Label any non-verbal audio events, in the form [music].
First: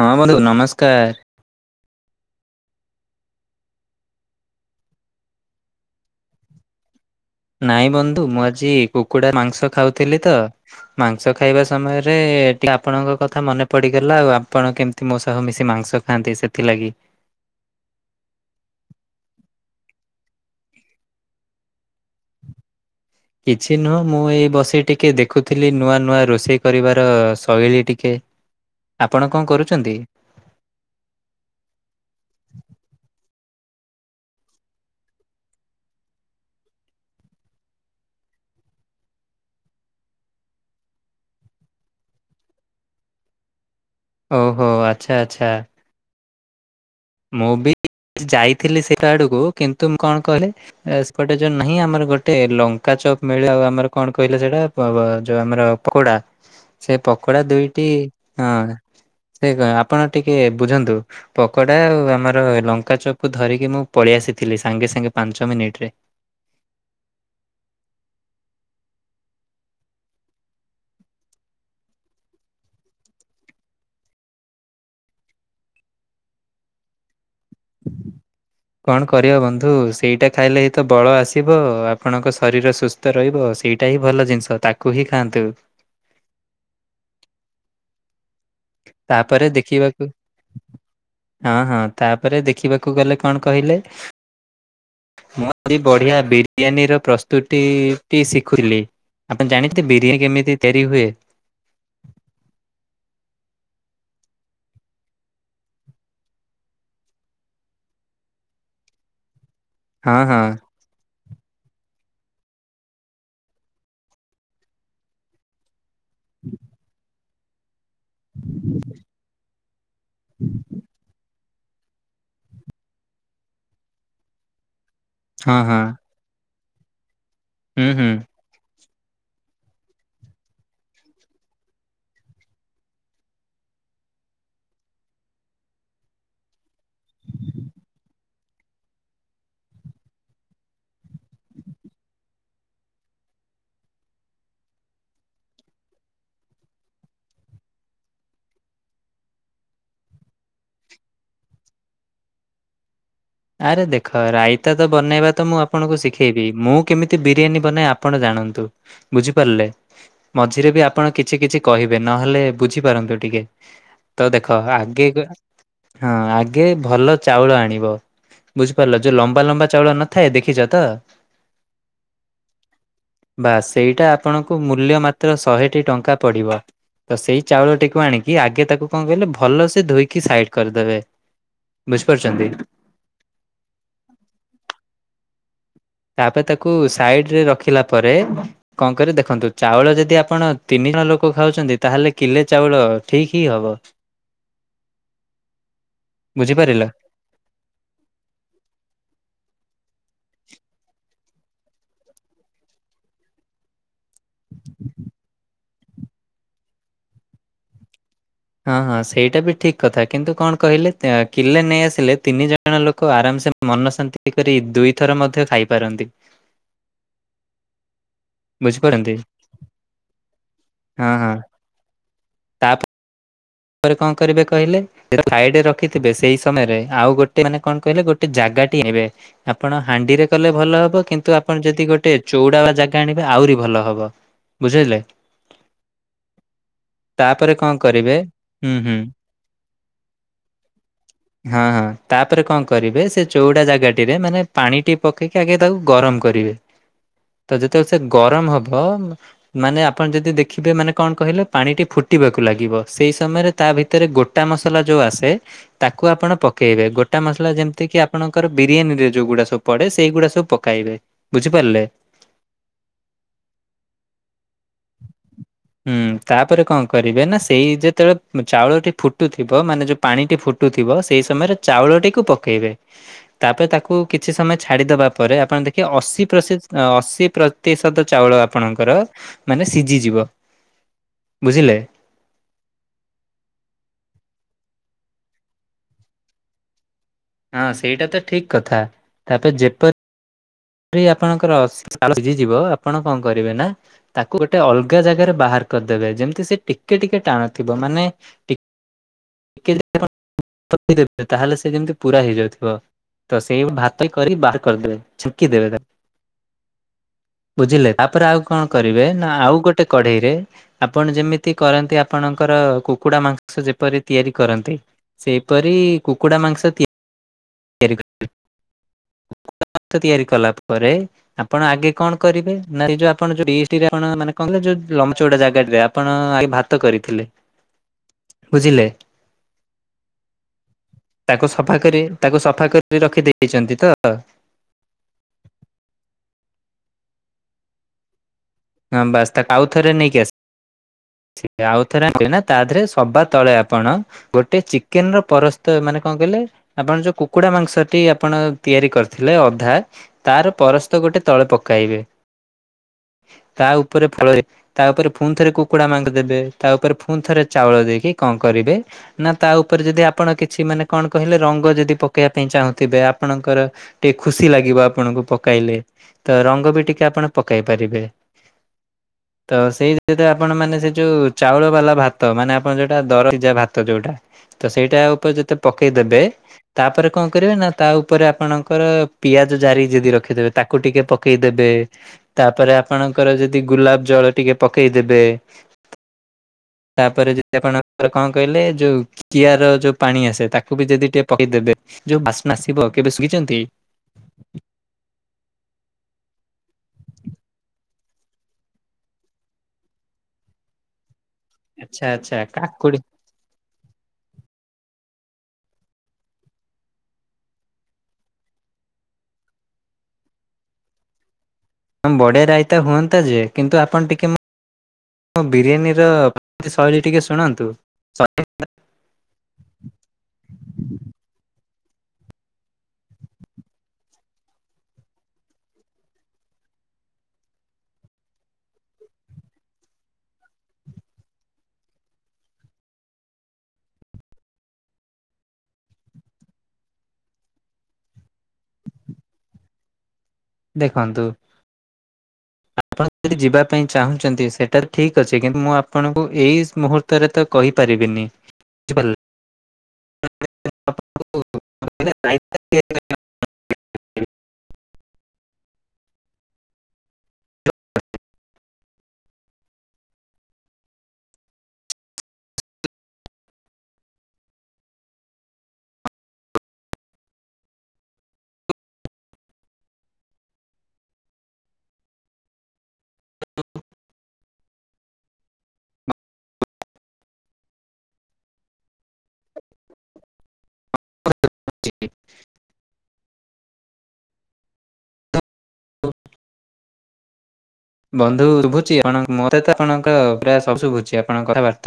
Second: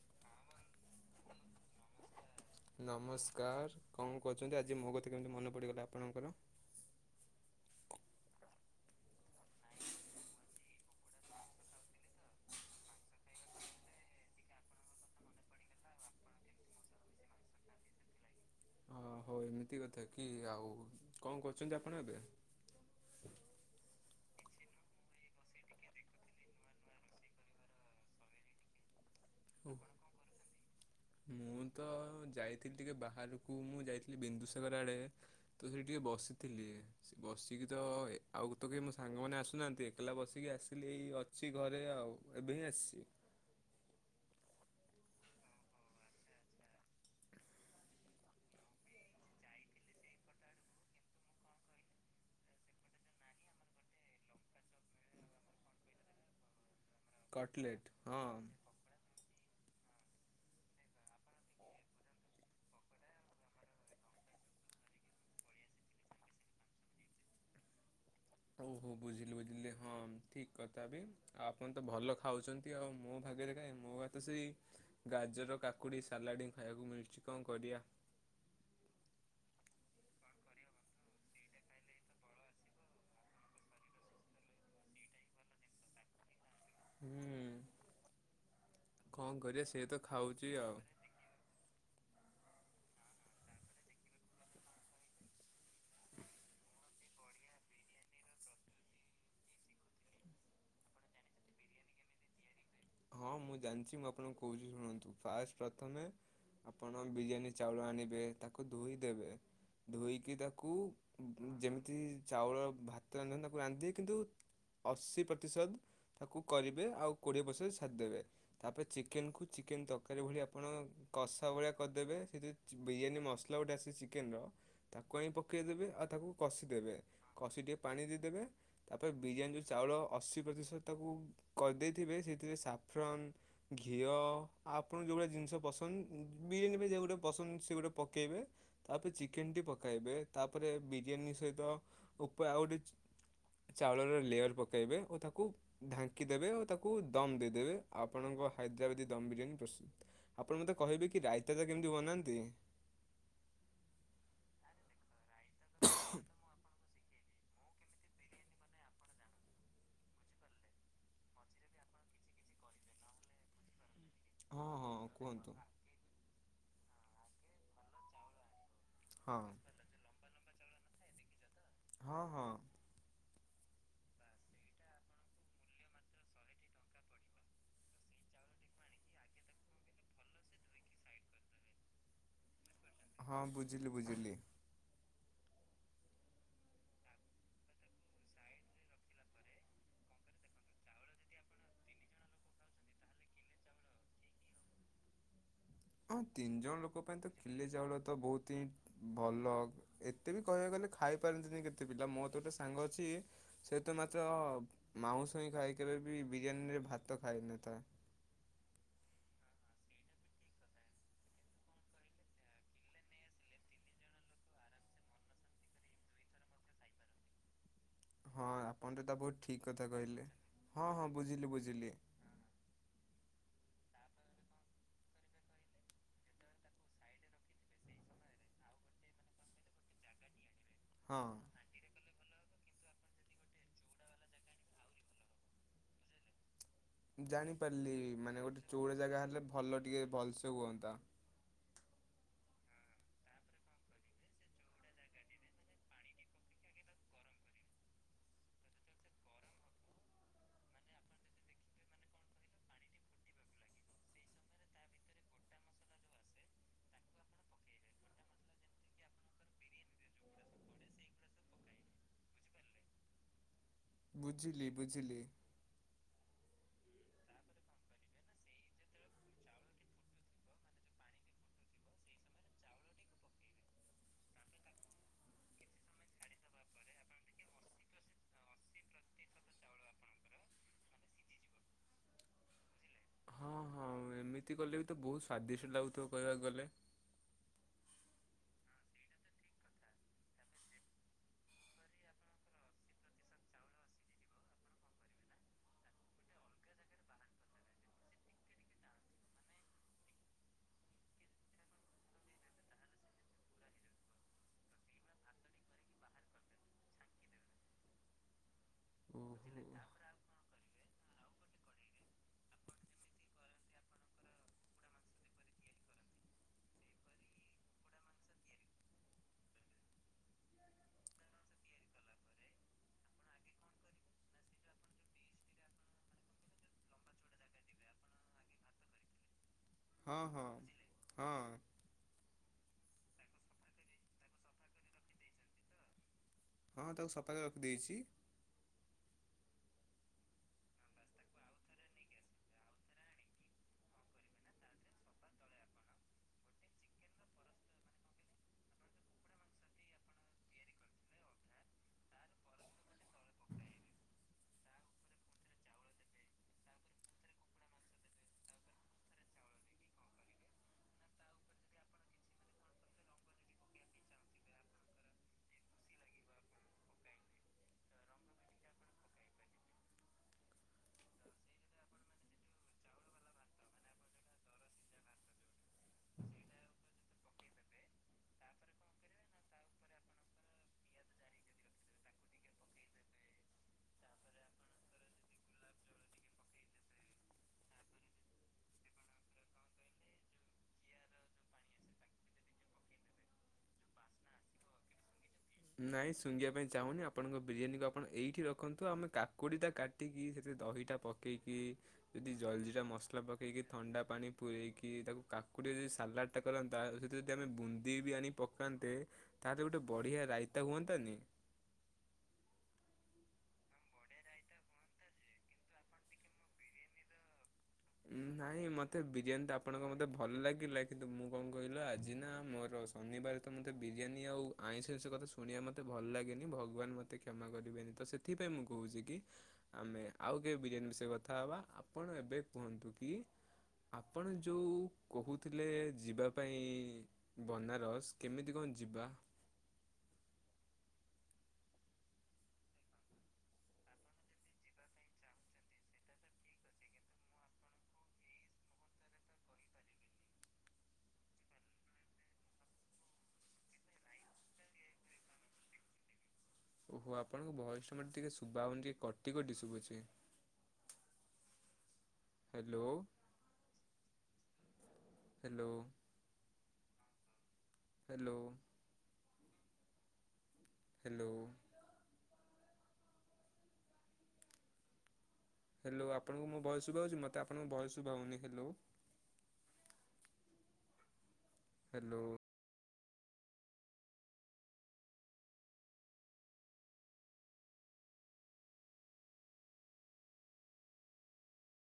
ହଁ ବନ୍ଧୁ, ନମସ୍କାର। ନମସ୍କାର କଣ କହୁଛନ୍ତି ଆଜି ମୋ କଥା କେମିତି ମନେ ପଡିଗଲା ଆପଣଙ୍କର? ନାଇଁ ବନ୍ଧୁ ମୁଁ ଆଜି କୁକୁଡା ମାଂସ ଖାଉଥିଲି ତ, ମାଂସ ଖାଇବା ସମୟରେ ଆପଣଙ୍କ କଥା ମନେ ପଡିଗଲା ଆଉ ଆପଣ କେମତି ମୋ ସହ ମିଶି ମାଂସ ଖାଆନ୍ତି, ସେଥିଲାଗି। ଓ ଏମିତି କଥା କି ଆଉ କଣ କରୁଛନ୍ତି ଆପଣ ଏବେ? କିଛି ନୁହଁ ମୁଁ ଏଇ ବସି ଟିକେ ଦେଖୁଥିଲି ନୂଆ ନୂଆ ରୋଷେଇ କରିବାର ଶୈଳୀ ଟିକେ। ଆପଣ କଣ ଓ କରୁଛନ୍ତି ମୁଁ ତ ଯାଇଥିଲି ଟିକେ ବାହାରକୁ ମୁଁ ଯାଇ ଥିଲି ବିନ୍ଦୁସାଗର ଆଡେ ତ ସେଠି ଟିକେ ବସିଥିଲି ବସିକି ତ ଆଉ କେହି ମୋ ସା ସାଙ୍ଗମାନେ ଆସୁନାହାନ୍ତି ଏକଲା ବସିକି ଆସିଲି। ଏ ଅଛି ଘରେ ଆଉ ଏବେ ହିଁ ଆସିଛି। ଓହୋ! ଆଚ୍ଛା ଆଚ୍ଛା। ମୁଁ ବି ଯାଇଥିଲି ସେଟା ଆଡକୁ କିନ୍ତୁ ମୁଁ କଣ କହିଲେ ଏ ସେପଟେ ଯୋଉ ନାହିଁ ଆମର ଗୋଟେ ଲଙ୍କା ଚପ ମିଳେ ଆଉ ଆମର କଣ କହିଲେ ସେଇଟା ପ ଯୋଉ ଆମର ପକୋଡା। ସେ ପକୋଡା ଦୁଇଟି, ହଁ ସେ କ ଆପଣ ଟିକେ ବୁଝନ୍ତୁ ପକୋ ଡା ଆଉ ଆମର ଲଙ୍କା ଚପ୍ କୁ ଧରିକି ମୁଁ ପଳେଇ ଆସିଥିଲି ସାଙ୍ଗେ ସାଙ୍ଗେ ପାଞ୍ଚ ମିନିଟରେ। ଓହୋ ବୁଝିଲି ହଁ ଠିକ କଥା ବି ଆଉ ଆପଣ ତ ଭଲ ଖାଉଛନ୍ତି ଆଉ ମୋ ଭାଗ୍ୟରେ କାଇଁ ମୋ ଭାଗ୍ୟରେ ତ ସେଇ ଗାଜର, କାକୁଡି ସାଲାଡ ହିଁ ଖାଇବାକୁ ମିଳୁଛି। କଣ କରିବା କଣ କରିବା ବନ୍ଧ? ନ୍ଧୁ ସେଇଟା ଖାଇଲେ ହିଁ ତ ବଳ ଆସିବ, ଆପଣଙ୍କ ଶରୀର ସୁସ୍ଥ ରହିବ, ସେଇଟା ହିଁ ଭଲ ଜିନଷ। ତାକୁ ହିଁ ଖାଆନ୍ତୁ। ହୁଁ। କଣ ତାପରେ କରିବା ସେ ତ ଦେଖିବାକୁ ଖାଉଛି ଆଉ ହଁ ହଁ ତାପରେ ଦେଖିବା କୁ ଗଲେ କଣ କହିଲେ? ମୁଁ ଆଜି ବଢିଆ ବିରିୟାନୀର ପ୍ରସ୍ତୁତି ଟି ଶିଖୁଥିଲି। ଆପଣ ଜାଣିଛନ୍ତି ବିରିୟାନୀ କେମିତି ତିଆରି ହୁଏ? ଜାଣି ମୁଁ ଆପଣଙ୍କୁ କହୁଚି ଶୁଣନ୍ତୁ ଫାଷ୍ଟ୍ ପ୍ରଥମେ ଆପଣ ବିରିୟାନୀ ଚାଉଳ ଆଣିବେ ତାକୁ ଧୋଇ ଦେବେ ହଁ ଧୋଇକି ହଁ ତାକୁ ଯେମିତି ଚାଉଳ ଭାତ ରାନ୍ଧନ୍ତି ତାକୁ ରାନ୍ଧିକି କିନ୍ତୁ ଅଶୀ ପ୍ରତିଶତ ତାକୁ କରିବେ ଆଉ କୋ ବସେ ଦେବେ ତାପରେ ଚିକେନ୍ କୁ ଚିକେନ ତରକାରୀ ଭଳିଆ କସ୍ ସବ ଭଳିଆ କରିଦେବେ ସେଇଥି ବିରିୟାନୀ ମସଲା ଗୋଟେ ଆସେ ଚିକେନର ତାକୁ ଆଣ ହଁ ପକାଇ ହଁ ଦେେବେ ଆଉ ତାକୁ କଷି ଦେବେ, କଷି ଟିକେ ହୁଁ ପାଣି ହୁଁ। ଦେଇଦେବେ। ତାପରେ ବିରିୟାନୀ ଯୋଉ ଚାଉଳ ଅଶୀ ପ୍ରତିଶତ ତାକୁ କରିଦେଇଥିବେ ସେଥିରେ ସା ଘିଅ ଆପଣ ଯୋଉ ଭଳିଆ ଜିନିଷ ପସନ୍ଦ ବିରିୟାନୀ ଗୁ ପସନ୍ଦ ସେ ପକେଇବେ ତାପରେ ଚିକେନ ଟି ପକେଇବେ, ତାପରେ ବିରିୟାନୀ ସହିତ ଉପ ଆଉ ଗୋଟେ ହ ଚାଉଳର ଲେୟର ପକେଇବେ ଓ ତାକୁ ଢାଙ୍କି ଦେବେ ଓ ତାକୁ ଦମ ଦେଇ ଦେବେ ଆପଣଙ୍କ ହାଇଦ୍ରାବାଦୀ ଦମ ବିରିୟାନୀ ପ୍ରସିଦ୍ଧ ଆପଣ ମତେ କହିବେ କି ରାଇତାଟ କେମିତି ବନାନ୍ତି? ହ ଆରେ ଦେଖ ରାଇତା ତ ବନେଇବା ତ ମୁଁ ଆପଣଙ୍କୁ ଶିଖେଇବି ମୁଁ କେମିତି ବିରିୟାନୀ ବନାଏ ଆପଣ ଜାଣ ଜାଣନ୍ତୁ ବୁଝିପାରିଲେ? ମଝିରେ ବି ଆପଣ କିଛି କିଛି କହିବେ ନହେଲେ ବୁଝିପାରନ୍ତୁ ଟିକେ ତ ଦେଖ ହଁ ଆଗେ ହଁ କୁହନ୍ତୁ ହଁ ଆଗେ ଭଲ ଚାଉଳ ଆଣିବ। ବୁଝିପାରିଲ ଯୋଉ ହଁ ଲମ୍ବା ଲମ୍ବା ଚାଉଳ ନଥାଏ, ଦେଖିଛ ତ? ହଁ ହଁ ବାସ୍ ସେଇ ଆପଣଙ୍କୁ ମୂଲ୍ୟ ମାତ୍ର ଶହେଟି ଟଙ୍କା ପଡ଼ିବ। ତ ସେଇ ଚାଉଳଟିକୁ ଆଣିକି ଆଗେ ତାକୁ କଣ କହିଲେ ଭଲ ସେ ଧୋଇକି ସାଇଡ୍ କରିଦେବେ। ବୁଝିପାରୁଛନ୍ତି। ହଁ ବୁଝିଲି ବୁଝିଲି। ତାପରେ ତାକୁ ସାଇଡରେ ରଖିଲା ପରେ କଣକରିବେ ଦେଖନ୍ତୁ ଚାଉଳ ଯଦି ଆପଣ ତିନି ଜଣ ଲୋକ ଖାଉଛନ୍ତି ତାହେଲେ କିଲେ ଚାଉଳ ଠିକ ହିଁ ହବ। ହଁ ତିନି ଜଣ ବୁଝିପାରିଲ ଲୋକ ପାଇଁ ତ କିଲେ ଚାଉଳ ତ ବୋହୁତ ହିଁ ଭଲ। ଏତେ ବି କହିବାକୁ ଗଲେ ଖାଇ ପାରନ୍ତିନି କେତେ ପିଲା ମୋ ତ ଗୋଟେ ସାଙ୍ଗ ଅଛି ସେ ତ ମାତ୍ର ମାଉଁସ ହିଁ ଖାଏ କେବେ ବି ବିରିୟାନୀରେ ଭାତ ଖାଇନଥାଏ। ହଁ ହଁ ସେଇଟା ବି ଠିକ୍ କଥା କିନ୍ତୁ କଣ କହିଲେ କି ଲେ ନେଇଆସିଲେ ତିନି ଜଣ ଲୋକ ଆରାମ ସେ ମନ ଶାନ୍ତି କରି ଦୁଇଥର ମଧ୍ୟ ଖାଇପାରନ୍ତି। ହଁ ଆପଣ ତା ବୁଝିପାରନ୍ତି କୁ ବୋହୁତ ଠିକ କଥା କହିଲେ ହଁ ହଁ ବୁଝିଲି ବୁଝିଲି। ତା ତାପରେ କଣ କରିବେ କହିଲେ ସାଇଡରେ ରଖିଥିବେ ସେଇ ସମୟରେ ଆଉ ଗୋଟେ ମାନେ କଣ କହିଲେ ଗୋଟେ ଜାଗା ଆପଣ ହାଣ୍ଡିରେ କଲେ ଭଲ ହବ ହଁ କିନ୍ତୁ ଆପଣ ଯଦି ଗୋଟେ ଚଉଡା ବା ଜାଗା ଆଣିବେ ଆହୁରି ଭଲ ହବ ବୁଝିଲେ। ତାପରେ କଣ ଜାଣିପାରିଲି କରିବେ ମାନେ ଗୋଟେ ହୁଁ ଚଉଡ ହୁଁ ଜାଗା ହେଲେ ଭଲ ଟିକେ ଭଲ ସେ ହୁଅନ୍ତା। ହଁ ହଁ ତାପରେ କଣ କରିବେ ସେ ଚଉଡା ଜାଗା ଟିରେ ମାନେ ପାଣିଟି ପକେଇକି ଆଗେ ତାକୁ ଗରମ କରିବେ। ତ ଯେତେବେଳେ ସେ ଗରମ ହବ ମାନେ ଆପଣ ଯଦି ଦେଖିବେ ମାନେ କଣ କହିଲେ ପାଣିଟି ଫୁଟ ଫୁଟିବାକୁ ଲାଗିବ ସେଇ ତା ଭିତରେ ଗୋଟା ମସଲା ଯୋଉ ଆସେ ତାକୁ ଆପଣ ପକାଇବେ ଗୋଟା ମସଲା ଯେମିତି କି ଆପଣ ଙ୍କର ବିରିୟାନୀରେ ଯୋଉ ଗୁଡା ସବୁ ପଡେ ସେଇଗୁଡା ସବୁ ପକାଇବେ ବୁଝିପାରିଲେ। ବୁଝିଲି ବୁଝିଲି। ହୁଁ ତାପରେ କଣ କରିବେ ନା ସେଇ ଯେ ଯେତେବେଳେ ଚାଉଳଟି ଫୁଟୁଥିବ ମାନେ ଯୋଉ ପାଣିଟି ଫୁଟୁଥିବ ସେଇ ସମୟରେ ଚାଉଳଟିକୁ ପକେଇବେ। ତାପରେ ତାକୁ କିଛି ସମୟ ଛାଡିଦବା ପରେ ଆପଣ ଦେଖିବେ ଅଶୀ [unintelligible] ପ୍ରତିଶ ଆସୀ ପ୍ରତିଶତ ଚାଉଳ ଆପଣଙ୍କର ମାନେ ସିଝିଯିବ ବୁଝିଲେ। ହଁ ହଁ ଏମିତି କଲେ ବି ତ ବହୁତ ସ୍ଵାଦିଷ୍ଟ ଲାଗୁଥିବ କହିବାକୁ ଗଲେ ହଁ ସେଇଟା ତ ଠିକ କଥା ତାପରେ ଯେପ ଆରି ଆପଣଙ୍କର ସିଜିଯିବ ଆପଣ କଣ କରିବେ ନା ତାକୁ ଗୋଟେ ଅଲଗା ଜାଗାରେ ବାହାର କରିଦେବେ ଯେମିତି ସେ ଟିକେ ଟିକେ ଟାଣଥିବ ମାନେ ପଠେଇଦବ ତାହେଲେ ସେ ଯେମିତି ପୁରା ହେଇଯାଉଥିବ। ତ ସେଇ ଭାତ କରି ବାହାର କରିଦେବେ ଛୁଂକି ଦେବେ ତାକୁ। ବୁଝିଲେ ତାପରେ ଆଉ କଣ କରିବେ ହଁ ନା ଆଉ ଗୋଟେ କଢେଇ ରେ ଆପଣ ଯେମିତି କରନ୍ତି ଆପଣଙ୍କର କୁକୁଡା ମାଂସ ଯେପରି ତିଆରି କରନ୍ତି। ସେହିପରି କୁକୁଡ଼ା ମାଂସ ତିଆରି [unintelligible] ମା ତିଆରି କଲା ପରେ ଆପଣ ଆଗେ କଣ କରିବେ ନା ଯୋଉ ଆପଣ [unintelligible] [unintelligible] ମେ କଣ ଯୋଉ ଲମ୍ବା ଚଉଡା ଜାଗା ରେ ଆପଣ ଆଗେ ଭାତ କରିଥିଲେ। ବୁଝିଲେ ହଁ ହଁ ହଁ। ତାକୁ ସଫା କରି ତାକୁ ସଫା କରି ରଖି ଦେଇଛନ୍ତି ତ? ହଁ ତାକୁ ସଫା କରି ରଖିଦେଇଛି। ହଁ ବାସ୍ ତାକୁ ଆଉ ଥରେ ନେଇକି ଆସିବ। ସେ ଆଉଥରେ ତାଦେହରେ ସବା ତଳେ ଆପଣ ଗୋଟେ ଚିକେନ ର ପରସ୍ତ ମାନେ କଣ? କଣ କହିଲେ ଆପଣ ଯୋଉ କୁକୁଡା ମାଂସଟି ଆପଣ ତିଆରି କରିଥିଲେ ଅଧା ତାର ପରସ୍ତ ଗୋ ଗୋଟେ ତଳେ ପକାଇବେ ତା ଉପରେ ତା ଉପରେ ପୁଣି ଥରେ କୁକୁଡ଼ା ମାଂସ ଦେବେ ତା ଉପରେ ପୁଣି ଥରେ ଚାଉଳ ଦେଇକି କଣ କରିବେ ନା ତା ଉପରେ ଯଦି ଆପଣ କିଛି ମାନେ କଣ କହିଲେ ରଙ୍ଗ ଯଦି ପକେଇବା ପାଇଁ ଚାହୁଁଥିବେ ଆପଣଙ୍କର ଟିକେ ଖୁସି ଲାଗିବ ଆପଣଙ୍କୁ ପକାଇଲେ ତ ରଙ୍ଗ ବି ଟିକେ ଆପଣ ପକେଇ ପାରିବେ ତ ସେଇ ଯ [unintelligible] ଆପଣ ମାନେ ସେ ଯୋଉ ଚାଉଳ ବାଲା ଭାତ ମାନେ ଆପଣ ଯୋଉଟା ଦରଜା ଭାତ ଯୋଉଟା ତ ସେଇଟା ଉପଯ ଯେତେ ପକେଇଦବେ ତାପରେ କଣ କରିବେ ନା ତା ଉପରେ ଆପଣଙ୍କର ପିଆଜ ଜାରି ଯଦି ରଖିଦେବେ ତାକୁ ଟିକେ ପକେଇଦେବେ ତାପରେ ଆପଣଙ୍କର ଯଦି ଗୁଲାପ ଜଳ ଟିକେ ପକେଇଦେବେ ହ [inaudible] ତାପରେ ଯଦି ଆପଣଙ୍କର କଣ କହିଲେ ଯୋଉ କିଆର ଯୋଉ ପାଣି ଆସେ ତାକୁ ବି ଯଦି ଟିକେ ପକେଇଦେବେ ଯୋଉ ବାସ୍ନା ଆସିବ କେବେ ଶୁଙ୍ଗିଛନ୍ତି? ନାଇଁ ଶୁଙ୍ଗିବା ପାଇଁ ଚାହୁନି ଆପଣଙ୍କ ବିରିୟାନୀକୁ ଆପଣ ଏଇଠି ରଖନ୍ତୁ ଆମେ କାକୁଡି ଟା କାଟିକି ସେ ସେ ଦହିଟା ପକେଇକି ଆଚ୍ଛା ଯଦି ଆଚ୍ଛା ଜଲଜିିରା କାକୁଡି ମସଲା ପକେଇକି ଥଣ୍ଡା ପାଣି ପୁରେଇକି ତାକୁ କାକୁଡି ଯଦି ସାଲାଡ ଟା କରନ୍ତା ସେଇଠା ଯଦି ଆମେ ବୁନ୍ଦି ବି ଆଣି ପକାନ୍ତେ ତାହେଲେ ଗୋଟେ ବଢିଆ ରାଇ [unintelligible] ତାକୁୁତାାନି [unintelligible] ବଡ଼େ ରାଇତା ହୁଅନ୍ତା ଯେ କିନ୍ତୁ ଆପଣ ଟିକେ ବିରିୟାନୀର ଶୈଳୀ ଟିକେ ଶୁଣାନ୍ତୁ। ନାଇଁ ମତେ ବିରିୟାନୀ ଆପଣଙ୍କ ମତେ ଭଲ ଲାଗିଲା କିନ୍ତୁ ମୁଁ କଣ କହିଲ ଆ ମୋର ଶନିବାର ତ ମୋତେ ବିରିୟାନୀ ଆଉ ଆଇଁଷ ଆଇଁଷ କଥା ଶୁଣିବା ମତେ ଭଲ ଲାଗେନି। ଭଗବାନ ମତେ କ୍ଷମା କର। କରିବେନି ତ ସେଥିପାଇଁ ମୁଁ କହୁଛି କି ଆମେ ଆଉ କେ ବିରିୟାନୀ ବିଷୟରେ କଥା ହେବା। ଆପଣ ଏବେ କୁହନ୍ତୁ କି ଆପଣ ଯୋଉଁ କହୁଥିଲେ ଯିବା ପାଇଁ ବନାରସ କେମିତି କ ଯିବା। ଦେଖନ୍ତୁ ଆପଣ ଯଦି ଯିବା ପାଇଁ ଚାହୁଁଛନ୍ତି। ସେଟା ଠିକ ଅଛି କିନ୍ତୁ ମୁଁ ଆପଣଙ୍କୁ ଏଇ ମୁହୂର୍ତ୍ତରେ ତ କହି ପାରିବିନି। [unintelligible] ଓହୋ ଆପଣଙ୍କ ଭଏସ ଟେ ଟିକେ ସୁବା ହଉନି ଟିକେ କଟି କଟି ଶୁଭୁଚି। Hello hello. Hello. Hello. Hello ଆପଣଙ୍କୁ ମୋ ଭୟସ ଶୁଭାଉଛି। ମତେ ଆପଣଙ୍କ ଭୟସ ଶୁଭା ହଉନି। ହ୍ୟାଲୋ। ହ୍ୟାଲୋ। [unintelligible] ବନ୍ଧୁ ଶୁଭୁଛି। ମତେ ଆପଣଙ୍କ ପ୍ରାୟ ସବୁ ଶୁଭୁଛି। ଆପଣଙ୍କ କଥାବାର୍ତ୍ତା